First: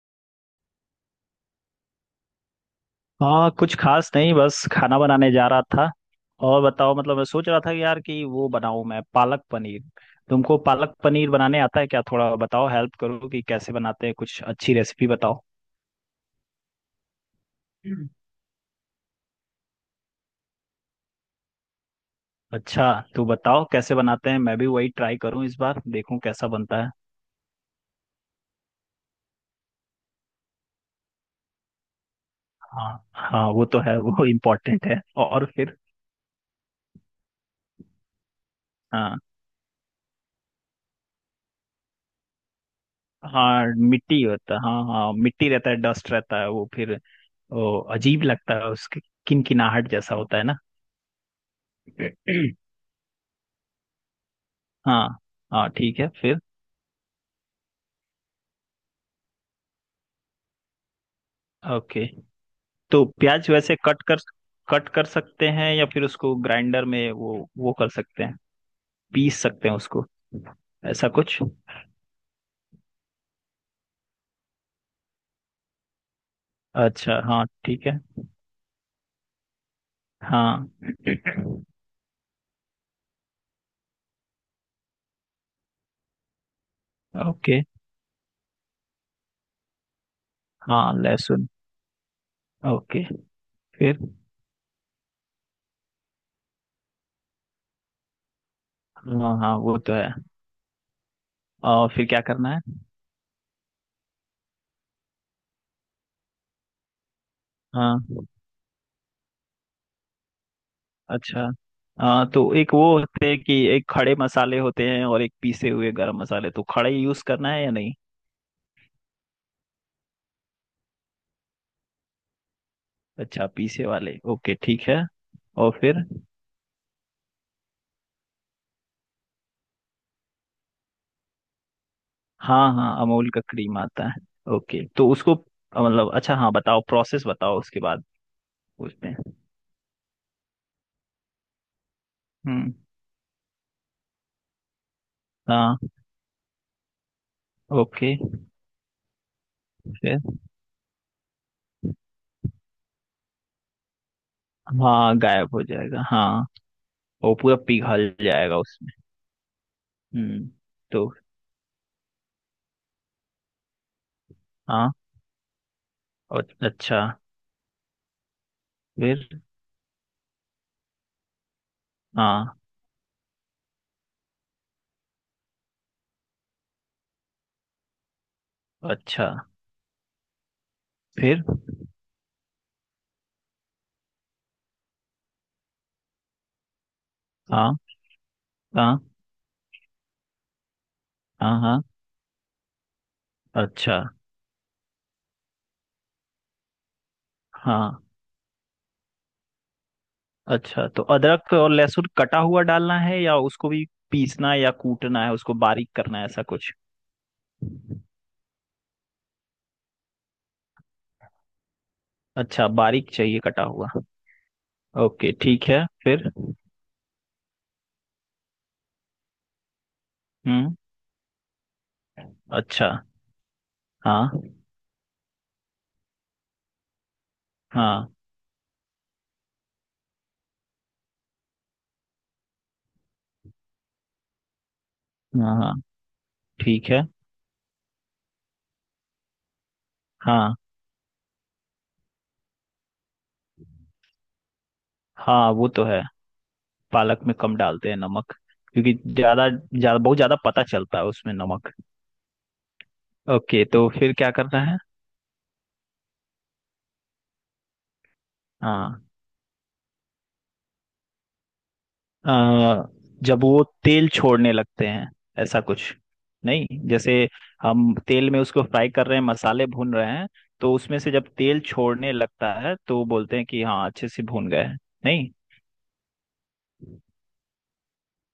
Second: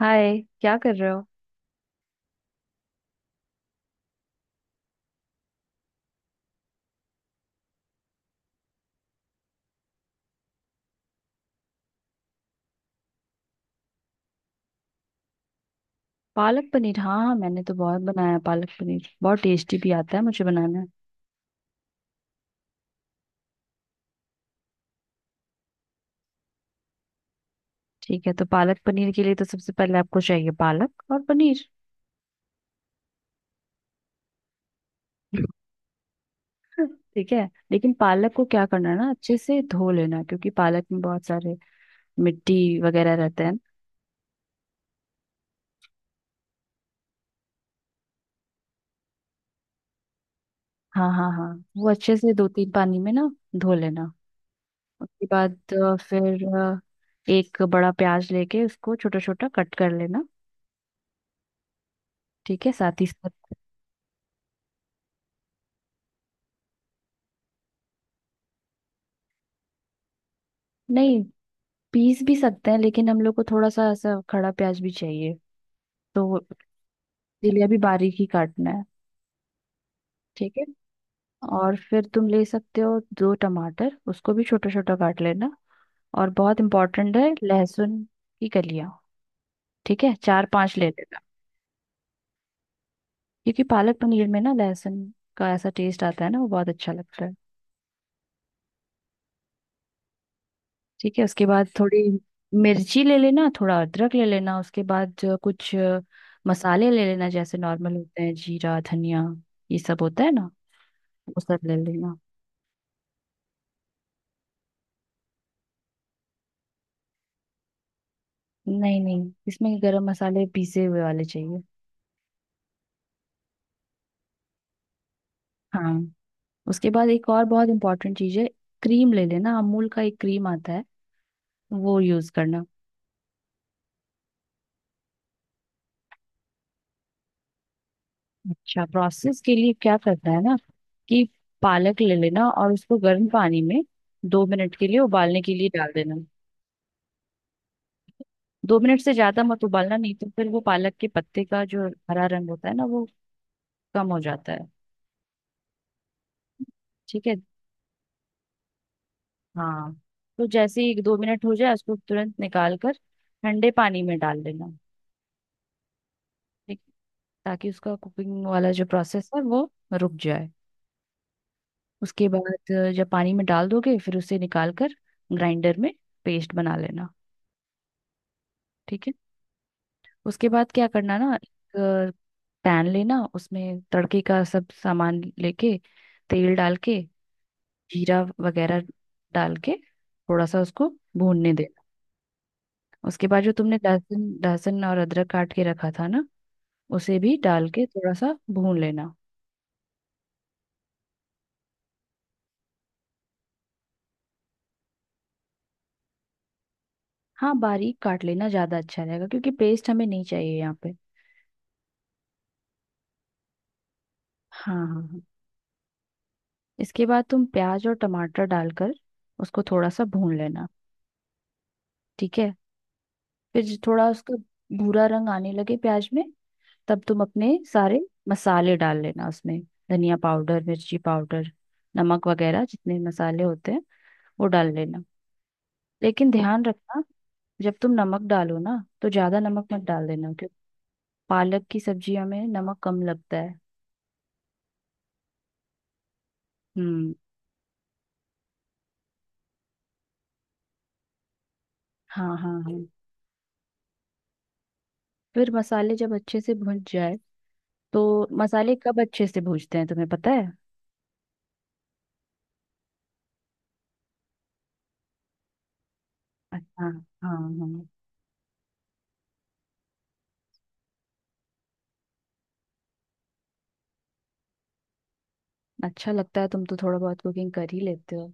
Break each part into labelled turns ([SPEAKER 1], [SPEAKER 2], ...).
[SPEAKER 1] हाय, क्या कर रहे हो।
[SPEAKER 2] हाँ, कुछ खास नहीं। बस खाना बनाने जा रहा था। और बताओ, मतलब मैं सोच रहा था कि यार कि वो बनाऊं मैं पालक पनीर। तुमको पालक पनीर बनाने आता है क्या? थोड़ा बताओ, हेल्प करो कि कैसे बनाते हैं। कुछ अच्छी रेसिपी बताओ।
[SPEAKER 1] पालक पनीर, हाँ हाँ, मैंने तो बहुत
[SPEAKER 2] हम्म।
[SPEAKER 1] बनाया है पालक पनीर। बहुत टेस्टी भी आता है मुझे बनाना।
[SPEAKER 2] अच्छा, तू बताओ कैसे बनाते हैं। मैं भी वही ट्राई करूं इस बार, देखूं कैसा बनता है।
[SPEAKER 1] ठीक है, तो पालक पनीर के लिए तो सबसे पहले आपको चाहिए पालक और पनीर।
[SPEAKER 2] हाँ हाँ, वो तो है, वो इम्पोर्टेंट है। और फिर?
[SPEAKER 1] ठीक है, लेकिन पालक को क्या करना है ना,
[SPEAKER 2] हाँ
[SPEAKER 1] अच्छे से धो लेना, क्योंकि पालक में बहुत सारे मिट्टी वगैरह रहते हैं।
[SPEAKER 2] हाँ, मिट्टी होता है। हाँ हाँ, मिट्टी रहता है, डस्ट रहता है। वो फिर वो अजीब लगता है उसकी। किनकिनाहट जैसा होता है।
[SPEAKER 1] हाँ हाँ हाँ। वो
[SPEAKER 2] ना।
[SPEAKER 1] अच्छे से दो तीन पानी में ना धो लेना।
[SPEAKER 2] हाँ
[SPEAKER 1] उसके बाद
[SPEAKER 2] हाँ। ठीक है, फिर?
[SPEAKER 1] फिर एक बड़ा प्याज लेके उसको छोटा छोटा कट कर लेना।
[SPEAKER 2] ओके।
[SPEAKER 1] ठीक है, साथ
[SPEAKER 2] तो
[SPEAKER 1] ही साथ
[SPEAKER 2] प्याज वैसे कट कर सकते हैं या फिर उसको ग्राइंडर में वो कर सकते हैं? पीस सकते हैं उसको, ऐसा
[SPEAKER 1] नहीं,
[SPEAKER 2] कुछ?
[SPEAKER 1] पीस भी सकते हैं लेकिन हम लोग को थोड़ा सा ऐसा खड़ा प्याज भी चाहिए, तो
[SPEAKER 2] अच्छा, हाँ
[SPEAKER 1] इसीलिए अभी
[SPEAKER 2] ठीक है।
[SPEAKER 1] बारीक ही काटना है। ठीक है।
[SPEAKER 2] हाँ।
[SPEAKER 1] और फिर तुम ले सकते हो दो टमाटर, उसको भी छोटा छोटा काट लेना। और बहुत इम्पोर्टेंट है
[SPEAKER 2] ओके।
[SPEAKER 1] लहसुन की कलियां। ठीक है, चार पांच ले
[SPEAKER 2] हाँ,
[SPEAKER 1] लेना,
[SPEAKER 2] लहसुन। ओके,
[SPEAKER 1] क्योंकि पालक
[SPEAKER 2] फिर?
[SPEAKER 1] पनीर में ना लहसुन का ऐसा टेस्ट आता है ना, वो बहुत अच्छा लगता है।
[SPEAKER 2] हाँ हाँ, वो तो है।
[SPEAKER 1] ठीक है, उसके बाद
[SPEAKER 2] और
[SPEAKER 1] थोड़ी
[SPEAKER 2] फिर क्या करना है?
[SPEAKER 1] मिर्ची ले लेना, थोड़ा अदरक ले लेना। उसके बाद जो कुछ मसाले ले लेना, जैसे नॉर्मल
[SPEAKER 2] हाँ।
[SPEAKER 1] होते हैं, जीरा धनिया, ये सब होता है ना,
[SPEAKER 2] अच्छा।
[SPEAKER 1] उसका ले लेना।
[SPEAKER 2] हाँ, तो एक वो होते हैं कि एक खड़े मसाले होते हैं और एक पीसे हुए गरम मसाले। तो खड़े यूज करना है या नहीं?
[SPEAKER 1] नहीं नहीं, इसमें गरम मसाले पीसे हुए वाले चाहिए।
[SPEAKER 2] अच्छा, पीछे वाले। ओके ठीक है। और
[SPEAKER 1] हाँ,
[SPEAKER 2] फिर?
[SPEAKER 1] उसके बाद एक और बहुत इंपॉर्टेंट चीज़ है, क्रीम ले लेना। अमूल का एक क्रीम आता है, वो यूज़ करना।
[SPEAKER 2] हाँ हाँ, अमूल का क्रीम आता है। ओके, तो उसको मतलब, अच्छा हाँ बताओ, प्रोसेस बताओ उसके बाद।
[SPEAKER 1] अच्छा,
[SPEAKER 2] उसमें।
[SPEAKER 1] प्रोसेस के लिए क्या करना है ना, कि पालक ले लेना और
[SPEAKER 2] हम्म।
[SPEAKER 1] उसको गर्म पानी में 2 मिनट के लिए उबालने के लिए
[SPEAKER 2] हाँ।
[SPEAKER 1] डाल देना।
[SPEAKER 2] ओके,
[SPEAKER 1] 2 मिनट से ज्यादा मत उबालना, नहीं
[SPEAKER 2] फिर?
[SPEAKER 1] तो फिर वो पालक के पत्ते का जो हरा रंग होता है ना, वो कम हो जाता है।
[SPEAKER 2] हाँ, गायब हो जाएगा, हाँ।
[SPEAKER 1] ठीक
[SPEAKER 2] वो
[SPEAKER 1] है।
[SPEAKER 2] पूरा पिघल जाएगा उसमें।
[SPEAKER 1] हाँ, तो
[SPEAKER 2] हम्म।
[SPEAKER 1] जैसे ही
[SPEAKER 2] तो।
[SPEAKER 1] 2 मिनट हो जाए उसको तुरंत निकाल कर ठंडे पानी में डाल देना।
[SPEAKER 2] हाँ। और?
[SPEAKER 1] ठीक,
[SPEAKER 2] अच्छा,
[SPEAKER 1] ताकि उसका कुकिंग वाला जो
[SPEAKER 2] फिर?
[SPEAKER 1] प्रोसेस है वो रुक जाए। उसके बाद
[SPEAKER 2] हाँ।
[SPEAKER 1] जब पानी में डाल दोगे फिर उसे निकाल कर ग्राइंडर में पेस्ट बना लेना। ठीक है,
[SPEAKER 2] अच्छा,
[SPEAKER 1] उसके बाद क्या करना ना,
[SPEAKER 2] फिर?
[SPEAKER 1] एक पैन लेना, उसमें तड़के का सब सामान लेके तेल डाल के
[SPEAKER 2] हाँ
[SPEAKER 1] जीरा वगैरह
[SPEAKER 2] हाँ
[SPEAKER 1] डाल के थोड़ा सा उसको भूनने
[SPEAKER 2] हाँ।
[SPEAKER 1] देना।
[SPEAKER 2] हाँ।
[SPEAKER 1] उसके बाद जो तुमने
[SPEAKER 2] अच्छा।
[SPEAKER 1] लहसुन लहसुन और अदरक काट के रखा था ना, उसे भी डाल के
[SPEAKER 2] हाँ।
[SPEAKER 1] थोड़ा सा भून लेना।
[SPEAKER 2] अच्छा, तो अदरक और लहसुन कटा हुआ डालना है या उसको भी पीसना है या कूटना है, उसको बारीक करना है, ऐसा कुछ?
[SPEAKER 1] हाँ, बारीक काट लेना ज़्यादा अच्छा रहेगा क्योंकि पेस्ट हमें नहीं चाहिए यहाँ पे।
[SPEAKER 2] अच्छा, बारीक चाहिए कटा हुआ।
[SPEAKER 1] हाँ हाँ हाँ।
[SPEAKER 2] ओके ठीक है, फिर?
[SPEAKER 1] इसके बाद तुम प्याज और टमाटर डालकर उसको थोड़ा सा भून लेना।
[SPEAKER 2] हम्म।
[SPEAKER 1] ठीक है।
[SPEAKER 2] अच्छा।
[SPEAKER 1] फिर जो थोड़ा
[SPEAKER 2] हाँ
[SPEAKER 1] उसका भूरा रंग आने लगे प्याज में, तब तुम अपने सारे
[SPEAKER 2] हाँ।
[SPEAKER 1] मसाले डाल लेना उसमें, धनिया पाउडर मिर्ची पाउडर नमक वगैरह जितने मसाले होते हैं वो डाल लेना।
[SPEAKER 2] हाँ हाँ,
[SPEAKER 1] लेकिन ध्यान
[SPEAKER 2] ठीक है।
[SPEAKER 1] रखना, जब तुम नमक डालो ना, तो ज्यादा नमक मत डाल देना।
[SPEAKER 2] हाँ
[SPEAKER 1] पालक की सब्जियों में नमक कम लगता है।
[SPEAKER 2] हाँ, वो तो है।
[SPEAKER 1] हम्म।
[SPEAKER 2] पालक में कम डालते हैं नमक, क्योंकि ज्यादा ज्यादा बहुत ज्यादा पता चलता है उसमें नमक।
[SPEAKER 1] हाँ हाँ हाँ।
[SPEAKER 2] ओके, तो फिर क्या करना है?
[SPEAKER 1] फिर मसाले जब अच्छे से भुन जाए, तो मसाले कब
[SPEAKER 2] हाँ।
[SPEAKER 1] अच्छे से भूनते हैं तुम्हें पता है।
[SPEAKER 2] अ, जब वो तेल छोड़ने लगते हैं, ऐसा कुछ? नहीं,
[SPEAKER 1] अच्छा,
[SPEAKER 2] जैसे
[SPEAKER 1] हाँ हाँ।
[SPEAKER 2] हम तेल में उसको फ्राई कर रहे हैं, मसाले भून रहे हैं, तो उसमें से जब तेल छोड़ने लगता है तो बोलते हैं कि हाँ अच्छे से भून गए हैं। नहीं?
[SPEAKER 1] अच्छा लगता है, तुम तो थोड़ा बहुत कुकिंग कर ही लेते हो।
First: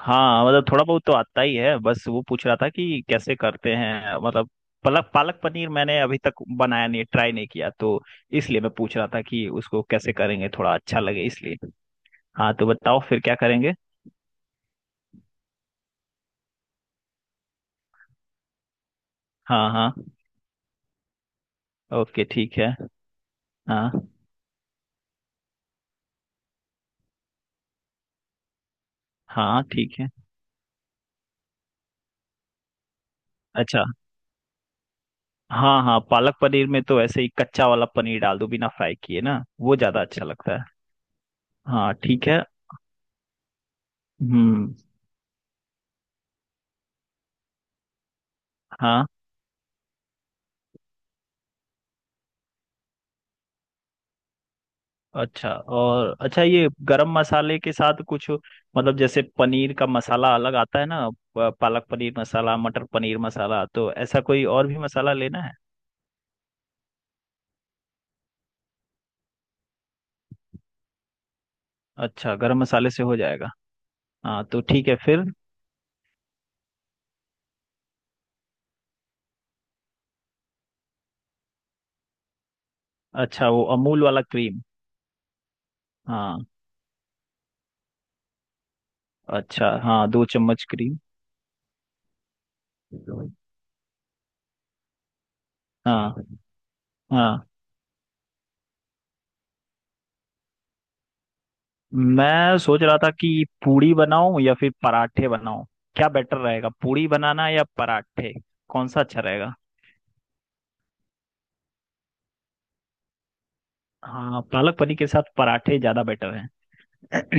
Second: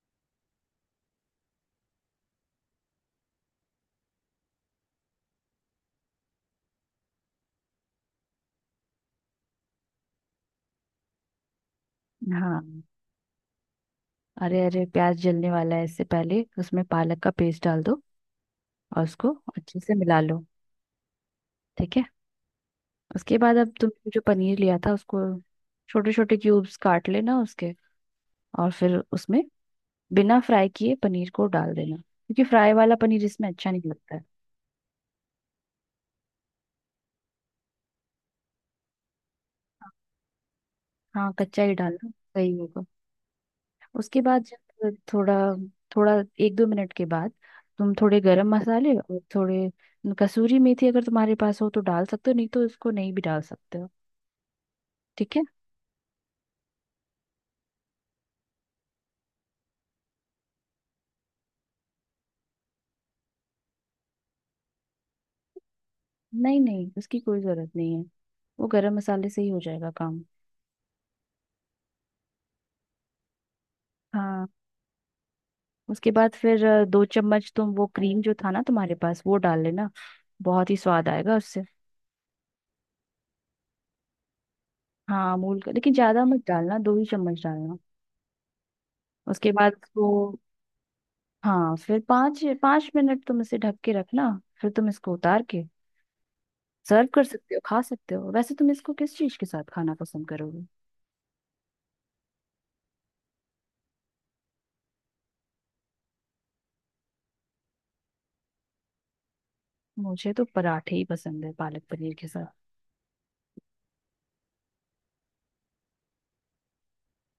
[SPEAKER 2] हाँ, मतलब थोड़ा बहुत तो आता ही है। बस वो पूछ रहा था कि कैसे करते हैं। मतलब पालक पालक पनीर मैंने अभी तक बनाया नहीं, ट्राई नहीं किया, तो इसलिए मैं पूछ रहा था कि उसको कैसे करेंगे, थोड़ा अच्छा लगे इसलिए। हाँ,
[SPEAKER 1] हाँ,
[SPEAKER 2] तो बताओ फिर क्या करेंगे।
[SPEAKER 1] अरे अरे प्याज जलने वाला है, इससे पहले उसमें पालक का पेस्ट डाल दो और उसको
[SPEAKER 2] हाँ
[SPEAKER 1] अच्छे
[SPEAKER 2] हाँ।
[SPEAKER 1] से मिला लो। ठीक है,
[SPEAKER 2] ओके ठीक है।
[SPEAKER 1] उसके बाद अब
[SPEAKER 2] हाँ
[SPEAKER 1] तुमने जो पनीर लिया था उसको छोटे छोटे क्यूब्स काट लेना उसके, और फिर उसमें
[SPEAKER 2] हाँ, ठीक है।
[SPEAKER 1] बिना फ्राई किए पनीर को डाल देना, क्योंकि फ्राई वाला पनीर इसमें अच्छा नहीं
[SPEAKER 2] अच्छा।
[SPEAKER 1] लगता है।
[SPEAKER 2] हाँ हाँ, पालक पनीर में तो ऐसे ही कच्चा वाला पनीर डाल दो, बिना फ्राई किए ना, वो ज्यादा अच्छा लगता है।
[SPEAKER 1] हाँ, कच्चा ही
[SPEAKER 2] हाँ
[SPEAKER 1] डालना
[SPEAKER 2] ठीक है।
[SPEAKER 1] सही होगा। उसके बाद
[SPEAKER 2] हम्म।
[SPEAKER 1] जब थोड़ा थोड़ा 1 2 मिनट के बाद तुम थोड़े गरम मसाले
[SPEAKER 2] हाँ।
[SPEAKER 1] और थोड़े कसूरी मेथी अगर तुम्हारे पास हो तो डाल सकते हो, नहीं तो उसको नहीं भी डाल सकते हो। ठीक है,
[SPEAKER 2] अच्छा, और अच्छा ये गरम मसाले के साथ कुछ, मतलब जैसे पनीर का मसाला अलग आता है ना, पालक पनीर मसाला, मटर पनीर मसाला, तो ऐसा कोई और भी मसाला लेना है?
[SPEAKER 1] नहीं नहीं उसकी कोई जरूरत नहीं है, वो गरम मसाले से ही हो जाएगा काम।
[SPEAKER 2] अच्छा, गरम मसाले से हो जाएगा। हाँ
[SPEAKER 1] हाँ,
[SPEAKER 2] तो ठीक है, फिर?
[SPEAKER 1] उसके बाद फिर 2 चम्मच तुम वो क्रीम जो था ना तुम्हारे पास वो डाल लेना। बहुत ही स्वाद आएगा उससे।
[SPEAKER 2] अच्छा, वो अमूल वाला क्रीम।
[SPEAKER 1] हाँ मूल का, लेकिन ज्यादा मत
[SPEAKER 2] हाँ।
[SPEAKER 1] डालना, 2 ही चम्मच डालना। उसके
[SPEAKER 2] अच्छा
[SPEAKER 1] बाद
[SPEAKER 2] हाँ, दो
[SPEAKER 1] इसको,
[SPEAKER 2] चम्मच क्रीम।
[SPEAKER 1] हाँ, फिर 5 5 मिनट तुम इसे ढक के रखना। फिर तुम इसको उतार के
[SPEAKER 2] हाँ।
[SPEAKER 1] सर्व कर
[SPEAKER 2] हाँ,
[SPEAKER 1] सकते हो, खा सकते हो। वैसे तुम इसको किस चीज के साथ खाना पसंद करोगे।
[SPEAKER 2] मैं सोच रहा था कि पूड़ी बनाऊं या फिर पराठे बनाऊं। क्या बेटर रहेगा, पूड़ी बनाना या पराठे? कौन सा अच्छा रहेगा?
[SPEAKER 1] मुझे तो पराठे ही पसंद है पालक पनीर के साथ।
[SPEAKER 2] हाँ, पालक पनीर के साथ पराठे ज्यादा बेटर हैं।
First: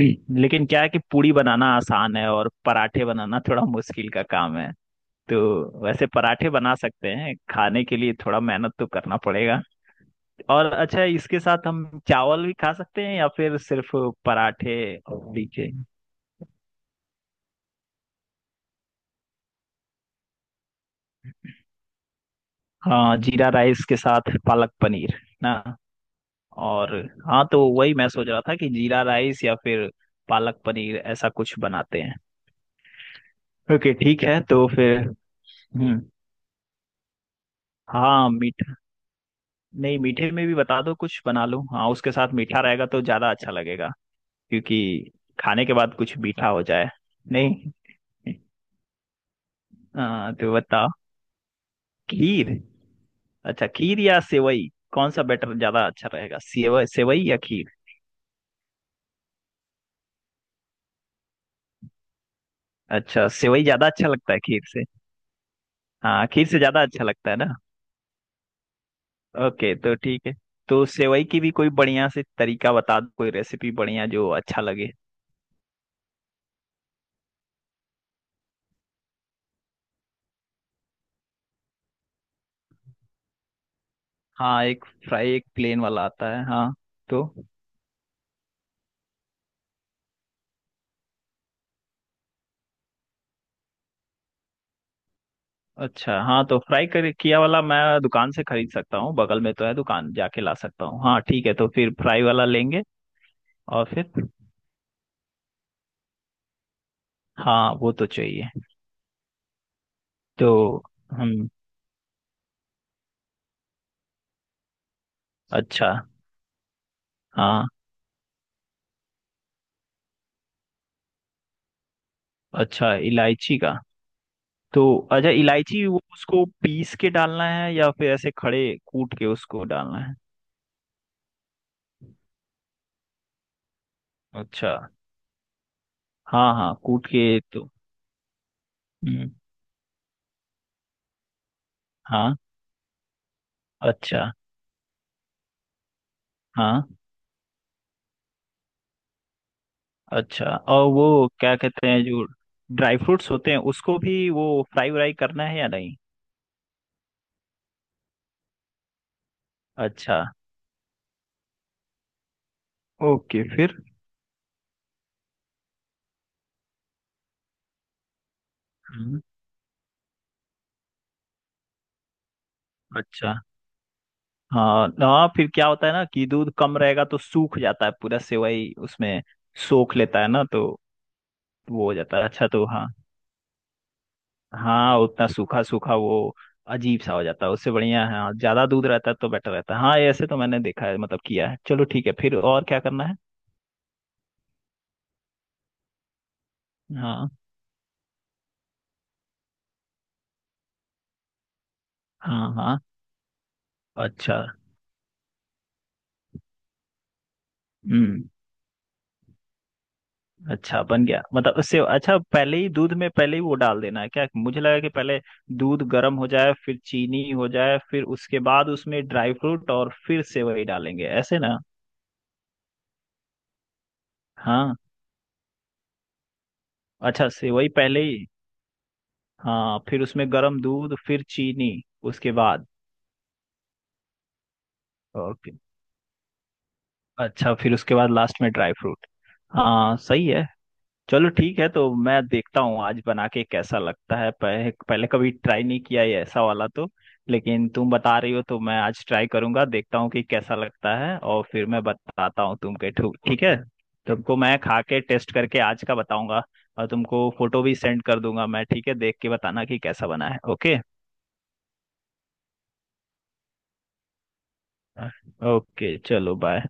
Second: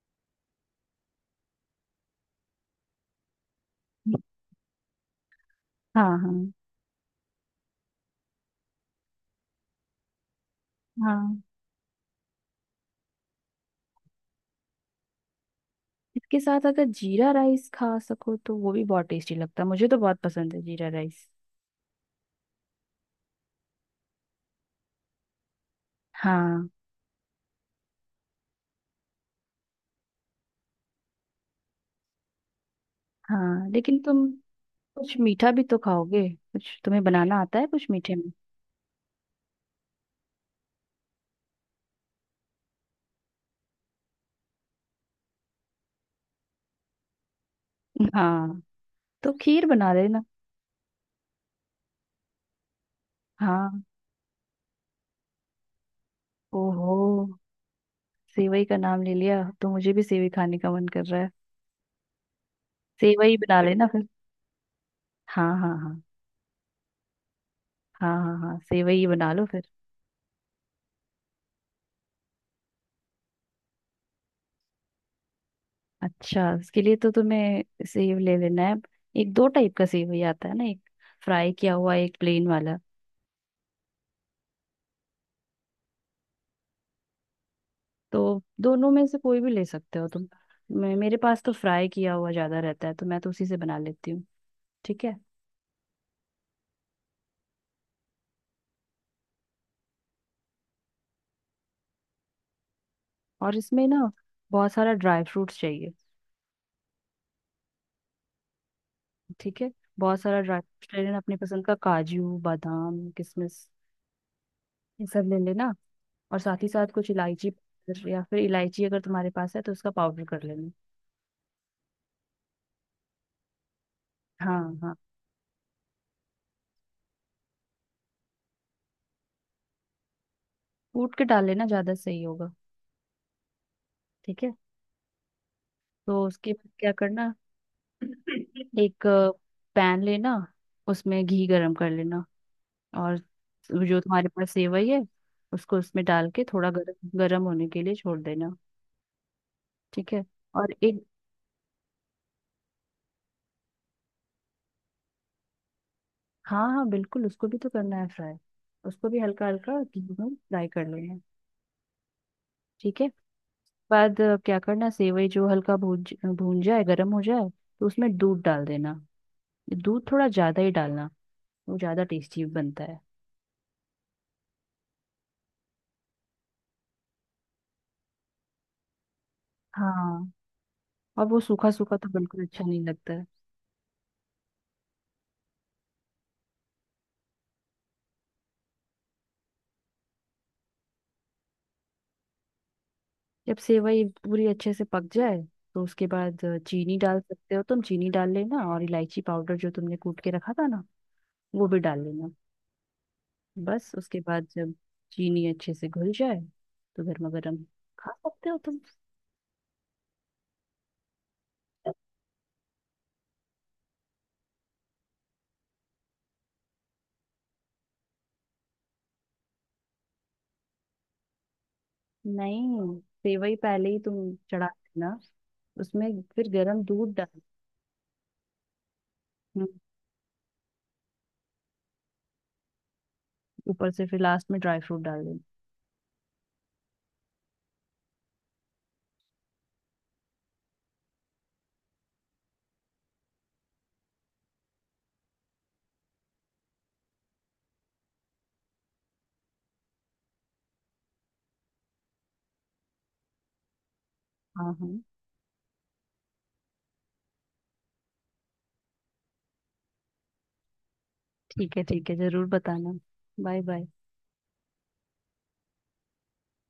[SPEAKER 2] लेकिन क्या है कि पूड़ी बनाना आसान है और पराठे बनाना थोड़ा मुश्किल का काम है। तो
[SPEAKER 1] हाँ
[SPEAKER 2] वैसे
[SPEAKER 1] हाँ
[SPEAKER 2] पराठे बना सकते हैं, खाने के लिए थोड़ा मेहनत तो करना पड़ेगा। और अच्छा, इसके
[SPEAKER 1] हाँ।
[SPEAKER 2] साथ हम चावल भी खा सकते हैं या फिर सिर्फ पराठे? और भी के।
[SPEAKER 1] इसके साथ अगर जीरा राइस खा सको तो वो भी बहुत टेस्टी लगता है, मुझे तो बहुत पसंद है जीरा राइस।
[SPEAKER 2] हाँ, जीरा राइस के साथ पालक पनीर ना।
[SPEAKER 1] हाँ
[SPEAKER 2] और हाँ, तो वही मैं सोच रहा था कि जीरा राइस या फिर पालक पनीर, ऐसा कुछ बनाते हैं।
[SPEAKER 1] हाँ,
[SPEAKER 2] ओके
[SPEAKER 1] लेकिन
[SPEAKER 2] ठीक
[SPEAKER 1] तुम
[SPEAKER 2] है, तो फिर?
[SPEAKER 1] कुछ मीठा भी तो
[SPEAKER 2] हम्म।
[SPEAKER 1] खाओगे। कुछ तुम्हें बनाना आता है कुछ मीठे
[SPEAKER 2] हाँ,
[SPEAKER 1] में।
[SPEAKER 2] मीठा। नहीं, मीठे में भी बता दो, कुछ बना लूँ। हाँ, उसके साथ मीठा रहेगा तो ज़्यादा अच्छा लगेगा, क्योंकि खाने के बाद कुछ मीठा हो जाए। नहीं?
[SPEAKER 1] हाँ, तो खीर बना लेना।
[SPEAKER 2] हाँ, तो बताओ। खीर? अच्छा,
[SPEAKER 1] हाँ।
[SPEAKER 2] खीर या सेवई, कौन सा बेटर, ज़्यादा अच्छा रहेगा, सेवई
[SPEAKER 1] ओहो,
[SPEAKER 2] सेवई या खीर?
[SPEAKER 1] सेवई का नाम ले लिया, अब तो मुझे भी सेवई खाने का मन कर रहा है।
[SPEAKER 2] अच्छा,
[SPEAKER 1] सेवई बना
[SPEAKER 2] सेवई
[SPEAKER 1] लेना
[SPEAKER 2] ज़्यादा
[SPEAKER 1] फिर।
[SPEAKER 2] अच्छा लगता है खीर से।
[SPEAKER 1] हाँ हाँ हाँ
[SPEAKER 2] हाँ, खीर से ज़्यादा अच्छा लगता है ना।
[SPEAKER 1] हाँ हाँ हाँ, सेवई ही बना लो फिर।
[SPEAKER 2] ओके तो ठीक है। तो सेवई की भी कोई बढ़िया से तरीका बता दो, कोई रेसिपी बढ़िया जो अच्छा लगे।
[SPEAKER 1] अच्छा, उसके लिए तो तुम्हें सेव ले लेना है। एक दो टाइप का सेवई आता है ना, एक फ्राई किया हुआ एक प्लेन वाला।
[SPEAKER 2] हाँ, एक फ्राई एक प्लेन वाला आता है, हाँ। तो।
[SPEAKER 1] तो दोनों में से कोई भी ले सकते हो तुम। मैं, मेरे पास तो फ्राई किया हुआ ज्यादा रहता है तो मैं तो उसी से बना लेती हूँ। ठीक है,
[SPEAKER 2] अच्छा हाँ, तो फ्राई कर किया वाला मैं दुकान से खरीद सकता हूँ, बगल में तो है दुकान, जाके ला सकता हूँ। हाँ ठीक है, तो फिर फ्राई वाला लेंगे।
[SPEAKER 1] और
[SPEAKER 2] और
[SPEAKER 1] इसमें ना
[SPEAKER 2] फिर?
[SPEAKER 1] बहुत सारा ड्राई फ्रूट्स चाहिए।
[SPEAKER 2] हाँ, वो तो चाहिए।
[SPEAKER 1] ठीक है, बहुत सारा ड्राई
[SPEAKER 2] तो
[SPEAKER 1] फ्रूट्स ले लेना अपनी
[SPEAKER 2] हम।
[SPEAKER 1] पसंद का, काजू बादाम किशमिश, ये सब ले लेना।
[SPEAKER 2] अच्छा।
[SPEAKER 1] और साथ ही साथ कुछ इलायची
[SPEAKER 2] हाँ,
[SPEAKER 1] powder या फिर इलायची अगर तुम्हारे पास है तो उसका पाउडर कर लेना।
[SPEAKER 2] अच्छा इलायची का।
[SPEAKER 1] हाँ
[SPEAKER 2] तो।
[SPEAKER 1] हाँ,
[SPEAKER 2] अच्छा, इलायची वो उसको पीस के डालना है या फिर ऐसे खड़े कूट के उसको डालना है?
[SPEAKER 1] कूट के डाल लेना ज्यादा सही होगा। ठीक है,
[SPEAKER 2] अच्छा।
[SPEAKER 1] तो उसके
[SPEAKER 2] हाँ
[SPEAKER 1] बाद
[SPEAKER 2] हाँ,
[SPEAKER 1] क्या
[SPEAKER 2] कूट
[SPEAKER 1] करना,
[SPEAKER 2] के। तो।
[SPEAKER 1] एक
[SPEAKER 2] हम्म।
[SPEAKER 1] पैन लेना, उसमें घी गरम कर लेना
[SPEAKER 2] हाँ।
[SPEAKER 1] और जो
[SPEAKER 2] अच्छा।
[SPEAKER 1] तुम्हारे पास सेवई है उसको उसमें डाल के थोड़ा
[SPEAKER 2] हाँ।
[SPEAKER 1] गरम गरम होने के लिए छोड़ देना। ठीक है,
[SPEAKER 2] अच्छा,
[SPEAKER 1] और
[SPEAKER 2] और
[SPEAKER 1] एक,
[SPEAKER 2] वो क्या कहते हैं, जो ड्राई फ्रूट्स होते हैं, उसको भी वो फ्राई व्राई करना है या नहीं?
[SPEAKER 1] हाँ हाँ बिल्कुल उसको भी तो करना है फ्राई, उसको भी हल्का हल्का घी
[SPEAKER 2] अच्छा।
[SPEAKER 1] में फ्राई कर लेना है। ठीक है,
[SPEAKER 2] ओके, फिर?
[SPEAKER 1] बाद क्या करना, सेवई जो हल्का भून भून जाए गर्म हो जाए, तो उसमें दूध डाल देना।
[SPEAKER 2] हम्म।
[SPEAKER 1] दूध थोड़ा ज्यादा ही डालना, वो ज्यादा टेस्टी बनता है।
[SPEAKER 2] अच्छा। हाँ हाँ, फिर क्या होता है ना कि दूध कम रहेगा तो सूख जाता है पूरा, सेवई उसमें सोख लेता है
[SPEAKER 1] हाँ,
[SPEAKER 2] ना, तो
[SPEAKER 1] और वो सूखा
[SPEAKER 2] वो हो
[SPEAKER 1] सूखा तो
[SPEAKER 2] जाता है।
[SPEAKER 1] बिल्कुल
[SPEAKER 2] अच्छा,
[SPEAKER 1] अच्छा
[SPEAKER 2] तो
[SPEAKER 1] नहीं
[SPEAKER 2] हाँ।
[SPEAKER 1] लगता है।
[SPEAKER 2] हाँ, उतना सूखा सूखा वो अजीब सा हो जाता है। उससे बढ़िया है, हाँ, ज्यादा दूध रहता है तो बेटर रहता है। हाँ, ऐसे तो मैंने देखा है, मतलब किया है। चलो ठीक है, फिर और क्या करना है?
[SPEAKER 1] जब सेवई पूरी अच्छे से पक जाए, तो उसके बाद चीनी डाल
[SPEAKER 2] हाँ
[SPEAKER 1] सकते हो तुम, चीनी डाल लेना और इलायची पाउडर जो तुमने कूट के रखा था ना, वो भी डाल लेना।
[SPEAKER 2] हाँ। हाँ।
[SPEAKER 1] बस उसके
[SPEAKER 2] अच्छा।
[SPEAKER 1] बाद जब चीनी अच्छे से घुल जाए तो गर्मा गर्म खा
[SPEAKER 2] हम्म।
[SPEAKER 1] सकते हो तुम।
[SPEAKER 2] अच्छा, बन गया, मतलब उससे अच्छा पहले ही दूध में, पहले ही वो डाल देना है क्या? मुझे लगा कि पहले दूध गर्म हो जाए, फिर चीनी हो जाए, फिर उसके बाद उसमें ड्राई फ्रूट और फिर सेवई डालेंगे, ऐसे ना।
[SPEAKER 1] नहीं, सेवई पहले ही तुम चढ़ा
[SPEAKER 2] हाँ।
[SPEAKER 1] देना, उसमें फिर गर्म दूध
[SPEAKER 2] अच्छा,
[SPEAKER 1] डाल।
[SPEAKER 2] सेवई पहले ही।
[SPEAKER 1] हम्म,
[SPEAKER 2] हाँ, फिर उसमें गर्म दूध, फिर चीनी। उसके बाद।
[SPEAKER 1] ऊपर से फिर लास्ट में ड्राई फ्रूट डाल देना।
[SPEAKER 2] ओके। अच्छा, फिर उसके बाद लास्ट में ड्राई फ्रूट। हाँ सही है। चलो ठीक है, तो मैं देखता हूँ आज बना के कैसा लगता है। पहले कभी ट्राई नहीं किया ये ऐसा वाला, तो लेकिन तुम बता रही हो तो मैं आज ट्राई करूंगा, देखता हूँ कि कैसा लगता है और फिर मैं बताता हूँ तुमके। ठीक है, तुमको मैं
[SPEAKER 1] हाँ
[SPEAKER 2] खा के
[SPEAKER 1] हाँ।
[SPEAKER 2] टेस्ट करके आज का बताऊंगा। और तुमको फोटो भी सेंड कर दूंगा मैं। ठीक है, देख के बताना कि कैसा बना है। ओके।
[SPEAKER 1] ठीक है ठीक है, जरूर बताना। Bye bye.
[SPEAKER 2] ओके चलो, बाय।